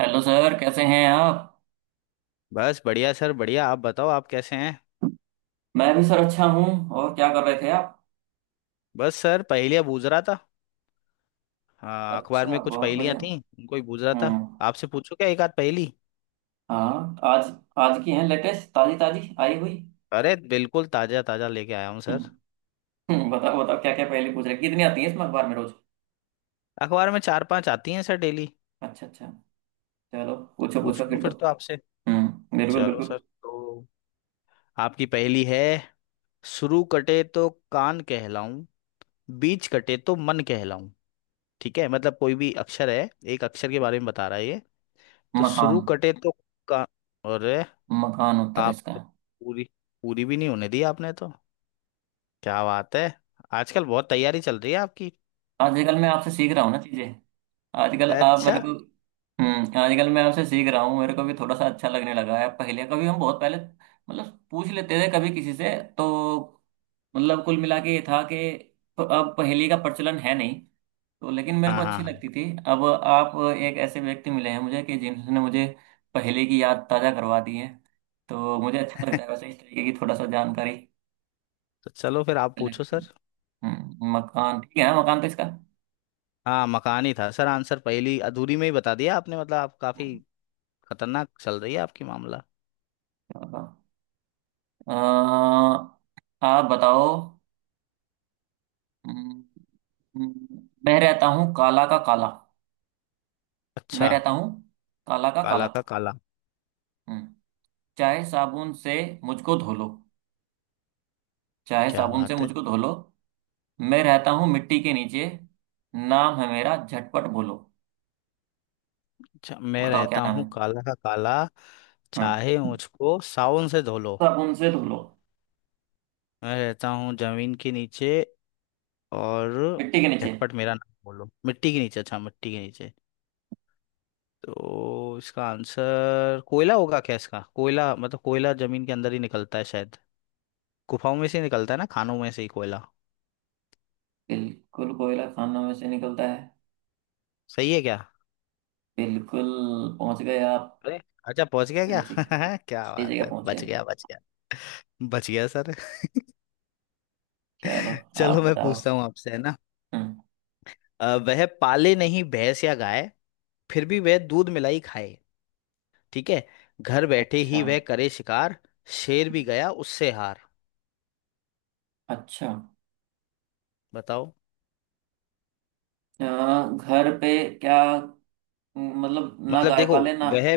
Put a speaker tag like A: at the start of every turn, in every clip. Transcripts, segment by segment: A: Hello sir कैसे हैं आप।
B: बस बढ़िया सर, बढ़िया। आप बताओ, आप कैसे हैं।
A: मैं भी सर अच्छा हूँ। और क्या कर रहे थे आप।
B: बस सर पहेलियां बूझ रहा था। हाँ, अखबार
A: अच्छा
B: में कुछ
A: बहुत
B: पहेलियां
A: बढ़िया।
B: थी। उनको ही बूझ रहा था।
A: हम्म।
B: आपसे पूछो क्या एक आध पहेली।
A: हाँ आज, आज की है लेटेस्ट ताजी ताजी आई हुई।
B: अरे बिल्कुल ताजा ताजा लेके आया हूँ
A: हम्म।
B: सर।
A: बताओ बताओ क्या क्या पहले पूछ रहे कितनी आती है इसमें अखबार में रोज।
B: अखबार में चार पांच आती हैं सर, डेली।
A: अच्छा अच्छा। चलो पूछो
B: पूछ
A: पूछो
B: लूँ
A: फिर तो।
B: फिर तो आपसे।
A: हम्म, बिल्कुल
B: चलो
A: बिल्कुल।
B: सर तो। आपकी पहेली है। शुरू कटे तो कान कहलाऊं। बीच कटे तो मन कहलाऊं। ठीक है, मतलब कोई भी अक्षर है, एक अक्षर के बारे में बता रहा है ये। तो
A: मकान।
B: शुरू कटे तो। का। और।
A: मकान उत्तर है
B: आप
A: इसका।
B: तो पूरी। पूरी भी नहीं होने दी आपने तो। क्या बात है। आजकल बहुत तैयारी चल रही है आपकी।
A: आजकल मैं आपसे सीख रहा हूँ ना चीजें। आजकल आप मेरे
B: अच्छा।
A: को। हम्म, आजकल मैं आपसे सीख रहा हूँ, मेरे को भी थोड़ा सा अच्छा लगने लगा है। पहले कभी हम बहुत पहले मतलब पूछ लेते थे कभी किसी से। तो मतलब कुल मिला के ये था कि अब पहेली का प्रचलन है नहीं। तो लेकिन मेरे को
B: हाँ, हाँ,
A: अच्छी
B: हाँ।
A: लगती थी। अब आप एक ऐसे व्यक्ति मिले हैं मुझे कि जिन्होंने मुझे पहेली की याद ताजा करवा दी है। तो मुझे अच्छा लगता है वैसे इस तरीके की थोड़ा सा जानकारी
B: तो चलो फिर आप
A: कलेक्ट
B: पूछो सर।
A: करना। हम्म, मकान ठीक है, मकान तो इसका।
B: हाँ, मकान ही था सर आंसर, पहली अधूरी में ही बता दिया आपने, मतलब आप काफी
A: हम्म,
B: खतरनाक चल रही है आपकी मामला।
A: चलो। अ, आप बताओ। हम्म। मैं रहता हूँ काला का काला। मैं
B: अच्छा।
A: रहता हूँ काला का काला।
B: काला का काला।
A: हम्म, चाहे साबुन से मुझको धो लो। चाहे
B: क्या
A: साबुन से
B: बात है।
A: मुझको धो लो। मैं रहता हूँ मिट्टी के नीचे, नाम है मेरा झटपट बोलो।
B: अच्छा, मैं
A: बताओ क्या
B: रहता
A: नाम
B: हूँ
A: है।
B: काला का काला।
A: हम्म,
B: चाहे मुझको सावन से धो लो।
A: साबुन से धो लो।
B: मैं रहता हूँ जमीन के नीचे। और।
A: मिट्टी के नीचे।
B: झटपट मेरा नाम बोलो, मिट्टी के नीचे। अच्छा, मिट्टी के नीचे। तो इसका आंसर कोयला होगा क्या इसका? कोयला मतलब कोयला जमीन के अंदर ही निकलता है शायद। गुफाओं में से ही निकलता है ना, खानों में से ही कोयला।
A: बिल्कुल कोयला खानों में से निकलता है।
B: सही है क्या?
A: बिल्कुल। पहुंच गए आप।
B: अरे। अच्छा पहुंच गया
A: सही जगह,
B: क्या? क्या
A: सही
B: बात
A: जगह
B: है,
A: पहुंचे।
B: बच गया बच गया। बच गया सर।
A: चलो। आप
B: चलो मैं
A: बताओ।
B: पूछता हूँ आपसे है ना।
A: हम्म,
B: वह पाले नहीं भैंस या गाय। फिर भी वह दूध मिलाई खाए। ठीक है। घर बैठे
A: अच्छा।
B: ही वह करे शिकार। शेर भी
A: हम्म।
B: गया उससे हार,
A: अच्छा।
B: बताओ।
A: अ, घर पे, क्या मतलब, ना
B: मतलब
A: गाय
B: देखो।
A: पाले ना।
B: वह।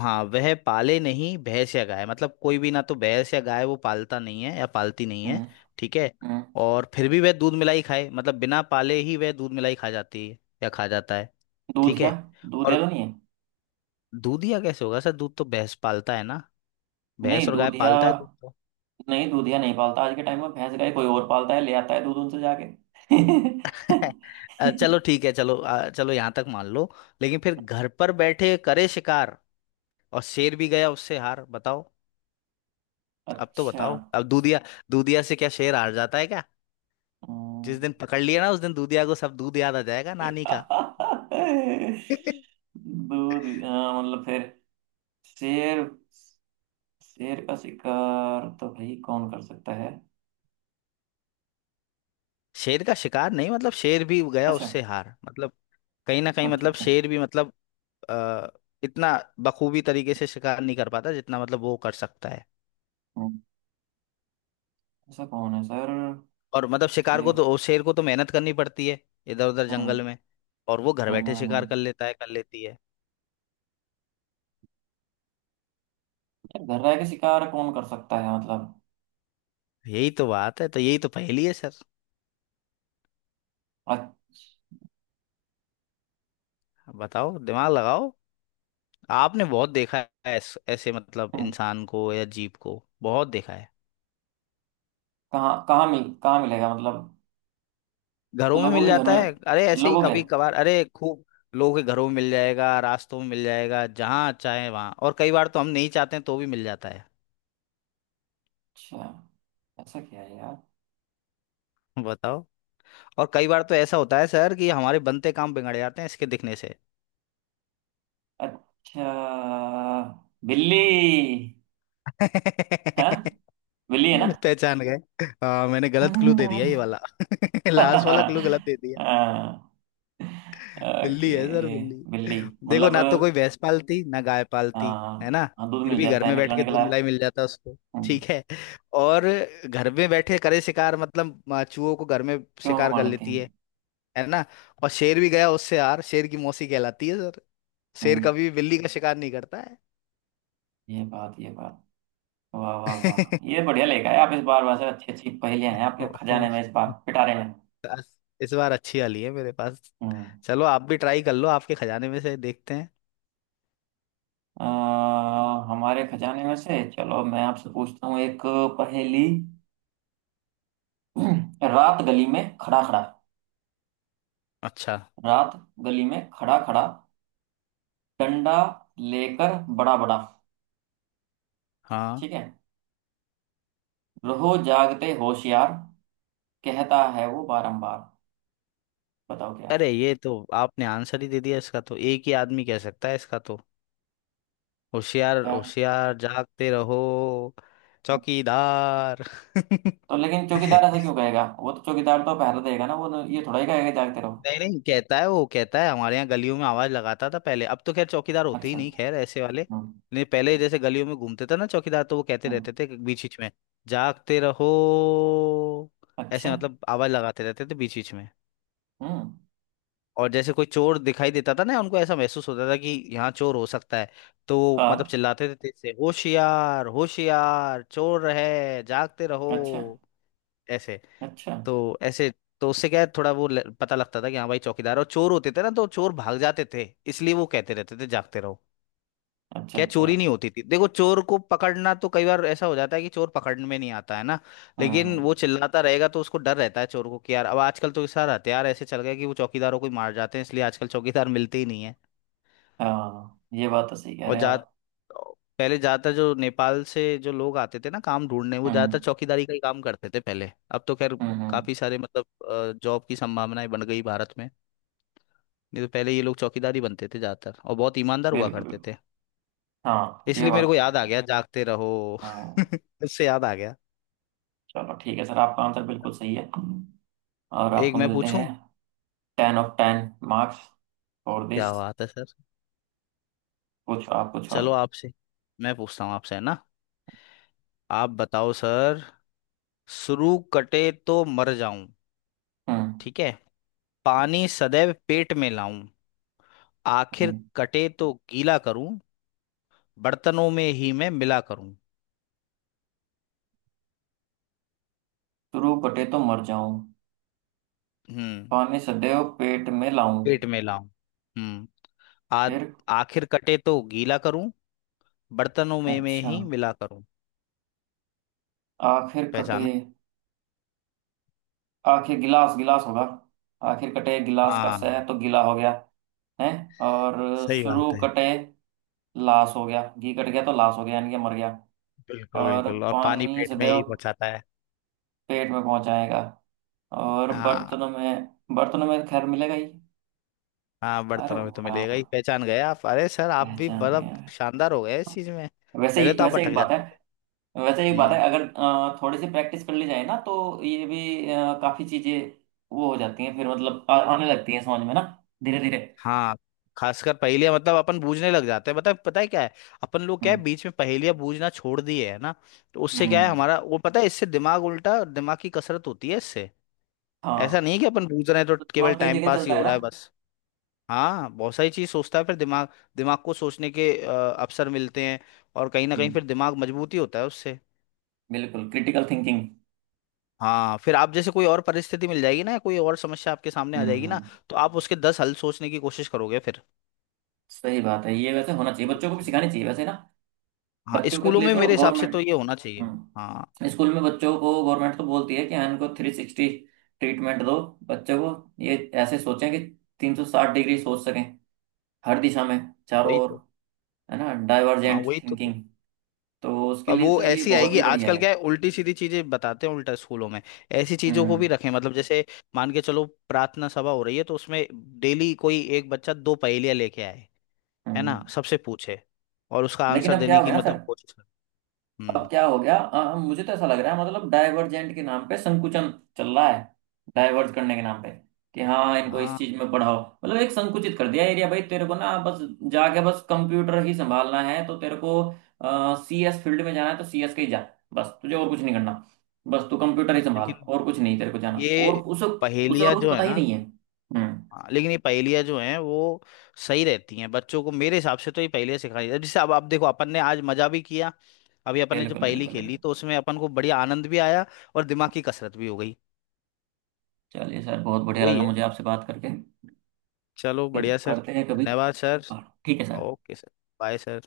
B: हाँ वह पाले नहीं भैंस या गाय, मतलब कोई भी ना तो भैंस या गाय वो पालता नहीं है या पालती नहीं है।
A: हम्म।
B: ठीक है।
A: हम्म,
B: और फिर भी वह दूध मिलाई खाए, मतलब बिना पाले ही वह दूध मिलाई खा जाती है या खा जाता है। ठीक
A: दूधिया।
B: है।
A: दूधिया
B: और।
A: तो नहीं है।
B: दूध या कैसे होगा सर, दूध तो भैंस पालता है ना। भैंस
A: नहीं
B: और गाय
A: दूधिया।
B: पालता है दूध तो।
A: नहीं दूधिया नहीं पालता, आज के टाइम में भैंस गाय कोई और पालता है, ले आता है दूध उनसे जाके।
B: चलो ठीक है, चलो चलो यहाँ तक मान लो। लेकिन फिर घर पर बैठे करे शिकार। और शेर भी गया उससे हार, बताओ। अब तो
A: अच्छा।
B: बताओ अब, दूधिया। दूधिया से क्या शेर हार जाता है क्या? जिस दिन
A: हम्म,
B: पकड़ लिया ना उस दिन दूधिया को सब दूध याद आ जाएगा नानी का।
A: दूध। हाँ, मतलब फिर शेर, शेर का शिकार तो भाई कौन कर सकता है।
B: शेर का शिकार नहीं, मतलब शेर भी गया
A: अच्छा
B: उससे हार मतलब। कहीं ना कहीं
A: अच्छा।
B: मतलब
A: अच्छा।
B: शेर भी मतलब। आ, इतना बखूबी तरीके से शिकार नहीं कर पाता जितना मतलब वो कर सकता है।
A: हम्म, ऐसा कौन है सर।
B: और मतलब शिकार को
A: शेर।
B: तो शेर को तो मेहनत करनी पड़ती है। इधर उधर
A: हम्म।
B: जंगल में। और वो घर बैठे शिकार कर
A: हम्म,
B: लेता है, कर लेती है।
A: यार घर रह के शिकार कौन कर सकता है मतलब।
B: यही तो बात है, तो यही तो पहेली है सर।
A: अच्छा।
B: बताओ, दिमाग लगाओ। आपने बहुत देखा है। ऐसे मतलब इंसान को या जीव को बहुत देखा है।
A: कहाँ कहाँ मिल, कहाँ मिलेगा मतलब।
B: घरों में
A: लोगों
B: मिल
A: के घर
B: जाता
A: में,
B: है, अरे ऐसे ही
A: लोगों के।
B: कभी कभार, अरे खूब लोगों के घरों में मिल जाएगा, रास्तों में मिल जाएगा जहाँ चाहे वहाँ, और कई बार तो हम नहीं चाहते हैं तो भी मिल जाता है।
A: अच्छा। ऐसा क्या है यार।
B: बताओ। और कई बार तो ऐसा होता है सर कि हमारे बनते काम बिगड़ जाते हैं इसके दिखने से।
A: अच्छा, बिल्ली है। बिल्ली है ना।
B: पहचान गए। हाँ मैंने गलत क्लू दे दिया ये वाला, लास्ट वाला क्लू गलत दे दिया।
A: हाँ।
B: बिल्ली
A: ओके।
B: है सर, बिल्ली।
A: बिल्ली,
B: देखो,
A: मतलब।
B: ना तो कोई भैंस पालती ना गाय पालती। है
A: हाँ
B: ना।
A: हाँ, दूध
B: फिर
A: मिल
B: भी घर
A: जाता है,
B: में बैठ
A: निकला
B: के दूध
A: निकला
B: मलाई
A: है।
B: मिल जाता उसको।
A: हम्म,
B: ठीक है। और। घर में बैठे करे शिकार मतलब चूहों को घर में
A: क्यों को
B: शिकार कर
A: मार लेते
B: लेती है।
A: हैं।
B: है ना। और शेर भी गया उससे, यार शेर की मौसी कहलाती है सर। शेर
A: हम्म,
B: कभी भी बिल्ली का शिकार नहीं करता है।
A: ये बात, ये बात, वाह वाह वाह, ये बढ़िया लेकर आए आप इस बार। वैसे अच्छी अच्छी पहेलियां हैं आपके
B: ओहो।
A: खजाने में इस बार, पिटारे में।
B: बस, इस बार अच्छी वाली है मेरे पास।
A: हम्म।
B: चलो आप भी ट्राई कर लो, आपके खजाने में से देखते हैं।
A: अ, हमारे खजाने में से चलो मैं आपसे पूछता हूँ एक पहेली। रात गली में खड़ा खड़ा।
B: अच्छा।
A: रात गली में खड़ा खड़ा, डंडा लेकर बड़ा बड़ा,
B: हाँ।
A: ठीक है, रहो जागते होशियार, कहता है वो बारंबार। बताओ क्या।
B: अरे ये तो आपने आंसर ही दे दिया इसका, तो एक ही आदमी कह सकता है इसका तो। होशियार
A: क्या,
B: होशियार, जागते रहो। चौकीदार।
A: तो लेकिन चौकीदार ऐसा क्यों कहेगा, वो तो चौकीदार तो पहरा देगा ना, वो तो ये थोड़ा ही कहेगा जागते रहो।
B: नहीं नहीं, कहता है वो, कहता है हमारे यहाँ गलियों में आवाज लगाता था पहले, अब तो खैर चौकीदार होते ही
A: अच्छा।
B: नहीं, खैर ऐसे वाले।
A: हम्म।
B: नहीं, पहले जैसे गलियों में घूमते थे ना चौकीदार, तो वो कहते
A: हम्म।
B: रहते थे बीच बीच में। जागते रहो।
A: अच्छा।
B: ऐसे मतलब आवाज लगाते रहते थे बीच बीच में।
A: हम्म।
B: और जैसे कोई चोर दिखाई देता था ना उनको, ऐसा महसूस होता था कि यहाँ चोर हो सकता है। तो वो मतलब
A: हाँ।
B: चिल्लाते थे तेज से, होशियार होशियार चोर है, जागते रहो।
A: अच्छा
B: ऐसे।
A: अच्छा।
B: तो ऐसे। तो उससे क्या है, थोड़ा वो पता लगता था कि हाँ भाई, चौकीदार और चोर होते थे ना तो चोर भाग जाते थे। इसलिए वो कहते रहते थे जागते रहो।
A: अच्छा
B: क्या
A: अच्छा।
B: चोरी नहीं होती थी, देखो चोर को पकड़ना तो कई बार ऐसा हो जाता है कि चोर पकड़ में नहीं आता है ना। लेकिन वो
A: हम्म।
B: चिल्लाता रहेगा तो उसको डर रहता है चोर को कि यार अब आजकल तो सार हथियार ऐसे चल गए कि वो चौकीदारों को ही मार जाते हैं, इसलिए आजकल चौकीदार मिलते ही नहीं है।
A: हाँ, ये बात तो सही कह
B: और
A: रहे हैं
B: जा।
A: आप।
B: पहले ज्यादातर जो नेपाल से जो लोग आते थे ना काम ढूंढने, वो
A: हम्म।
B: ज्यादातर चौकीदारी का ही काम करते थे पहले, अब तो खैर।
A: हम्म।
B: काफी सारे मतलब जॉब की संभावनाएं बन गई भारत में। नहीं तो पहले ये लोग चौकीदार ही बनते थे ज्यादातर, और बहुत ईमानदार हुआ
A: बिल्कुल
B: करते
A: बिल्कुल।
B: थे।
A: हाँ, ये
B: इसलिए मेरे
A: बात
B: को
A: तो
B: याद आ
A: है।
B: गया जागते रहो।
A: हम्म।
B: उससे याद आ गया।
A: चलो ठीक है सर, आपका आंसर बिल्कुल सही है। और
B: तो एक
A: आपको
B: मैं
A: मिलते हैं।
B: पूछूं।
A: 10 ऑफ 10 मार्क्स फॉर
B: क्या
A: दिस।
B: बात है सर।
A: पूछो आप, पूछो
B: चलो
A: आप।
B: आपसे। मैं पूछता हूँ आपसे है ना। आप बताओ सर। शुरू कटे तो मर जाऊं।
A: हम्म।
B: ठीक है। पानी सदैव पेट में लाऊं। आखिर
A: हम्म।
B: कटे तो गीला करूं। बर्तनों में ही मैं मिला करूं।
A: शुरू बटे तो मर जाऊं,
B: हम्म।
A: पानी सदैव पेट में लाऊं।
B: पेट में लाऊं। हम्म। आ
A: फिर।
B: आखिर कटे तो गीला करूं। बर्तनों में
A: अच्छा।
B: ही मिला करूं।
A: आखिर कटे,
B: पहचानो।
A: आखिर गिलास, गिलास होगा। आखिर कटे गिलास का,
B: हाँ।
A: सह तो गिला हो गया है। और
B: सही
A: शुरू
B: बात है।
A: कटे, लाश हो गया, घी कट गया तो लाश हो गया यानी कि मर गया।
B: बिल्कुल
A: और
B: बिल्कुल, और पानी
A: पानी
B: पेट में
A: सदैव
B: यही पहुंचाता है।
A: पेट में पहुंच जाएगा। और
B: हाँ।
A: बर्तनों में, बर्तनों में खैर मिलेगा ही।
B: हाँ,
A: अरे
B: बर्तनों में तो मिलेगा
A: वाह,
B: ही, पहचान गए आप, अरे सर आप भी
A: पहचान गया
B: मतलब
A: मैं।
B: शानदार हो गए इस चीज में।
A: वैसे ही
B: पहले तो आप
A: वैसे एक
B: अटक
A: बात है
B: जाते थे।
A: वैसे एक बात है,
B: हम्म।
A: अगर थोड़ी सी प्रैक्टिस कर ली जाए ना, तो ये भी काफी चीजें वो हो जाती हैं, फिर मतलब आने लगती हैं समझ में ना, धीरे धीरे।
B: हाँ। खासकर पहेलियां मतलब अपन बूझने लग जाते हैं, बता पता है क्या है। अपन लोग क्या है,
A: हम्म।
B: बीच में पहेलियां बूझना छोड़ दिए है ना। तो उससे क्या है,
A: हम्म।
B: हमारा वो पता है इससे दिमाग, उल्टा दिमाग की कसरत होती है इससे। ऐसा
A: हाँ।
B: नहीं है कि अपन बूझ रहे हैं तो
A: तो
B: केवल
A: दिमाग कई
B: टाइम
A: जगह
B: पास ही
A: चलता
B: हो
A: है ना।
B: रहा है बस। हाँ, बहुत सारी चीज सोचता है फिर दिमाग। दिमाग को सोचने के अवसर मिलते हैं। और कहीं ना कहीं
A: हम्म,
B: फिर दिमाग मजबूती होता है उससे।
A: बिल्कुल, क्रिटिकल थिंकिंग।
B: हाँ, फिर आप जैसे कोई और परिस्थिति मिल जाएगी ना, या कोई और समस्या आपके सामने आ जाएगी ना।
A: हम्म।
B: तो आप उसके 10 हल सोचने की कोशिश करोगे फिर।
A: सही बात है, ये वैसे होना
B: तो
A: चाहिए, बच्चों को भी
B: इसलिए।
A: सिखानी चाहिए वैसे ना।
B: हाँ,
A: बच्चों के
B: स्कूलों
A: लिए
B: में
A: तो
B: मेरे हिसाब से
A: गवर्नमेंट।
B: तो ये होना चाहिए। हाँ,
A: हम्म। स्कूल में बच्चों को गवर्नमेंट तो बोलती है कि हाँ इनको 360 ट्रीटमेंट दो, बच्चों को, ये ऐसे सोचें कि 360 डिग्री सोच सकें, हर दिशा में, चारों
B: वही
A: ओर,
B: तो।
A: है ना,
B: हाँ
A: डाइवर्जेंट
B: वही तो।
A: थिंकिंग। तो उसके
B: अब
A: लिए
B: वो
A: तो ये
B: ऐसी
A: बहुत
B: आएगी,
A: ही बढ़िया
B: आजकल
A: है।
B: क्या है उल्टी सीधी चीजें बताते हैं उल्टा स्कूलों में। ऐसी चीजों को
A: हम्म।
B: भी रखें, मतलब जैसे। मान के चलो प्रार्थना सभा हो रही है तो उसमें डेली कोई एक बच्चा दो पहेलियां लेके आए। है
A: हम्म।
B: ना, सबसे पूछे। और उसका
A: लेकिन
B: आंसर
A: अब क्या
B: देने
A: हो गया
B: की
A: ना सर,
B: मतलब कोशिश करे।
A: अब
B: हम्म।
A: क्या हो गया अ, मुझे तो ऐसा लग रहा है मतलब डाइवर्जेंट के नाम पे संकुचन चल रहा है, डाइवर्ज करने के नाम पे, कि हाँ इनको इस
B: हाँ,
A: चीज में पढ़ाओ, मतलब एक संकुचित कर दिया एरिया, भाई तेरे को ना बस जाके बस कंप्यूटर ही संभालना है तो। तेरे को CS फील्ड में जाना है तो CS के ही जा, बस तुझे और कुछ नहीं करना, बस तू कंप्यूटर ही संभाल,
B: लेकिन
A: और कुछ नहीं तेरे को जाना।
B: ये
A: और उसे उसे
B: पहेलियाँ
A: और कुछ
B: जो है
A: पता ही
B: ना।
A: नहीं है। हम्म।
B: हाँ, लेकिन ये पहेलियाँ जो हैं वो सही रहती हैं बच्चों को, मेरे हिसाब से तो ये पहेलियाँ सिखानी चाहिए, जैसे अब आप देखो अपन ने आज मजा भी किया। अभी अपन ने जो
A: बिल्कुल
B: पहेली
A: बिल्कुल
B: खेली
A: बिल्कुल।
B: तो उसमें अपन को बढ़िया आनंद भी आया। और दिमाग की कसरत भी हो गई।
A: चलिए सर, बहुत बढ़िया
B: वही
A: लगा
B: है।
A: मुझे आपसे बात करके।
B: चलो
A: फिर
B: बढ़िया सर।
A: करते हैं कभी।
B: धन्यवाद सर।
A: और ठीक है sir.
B: Okay sir. Bye sir.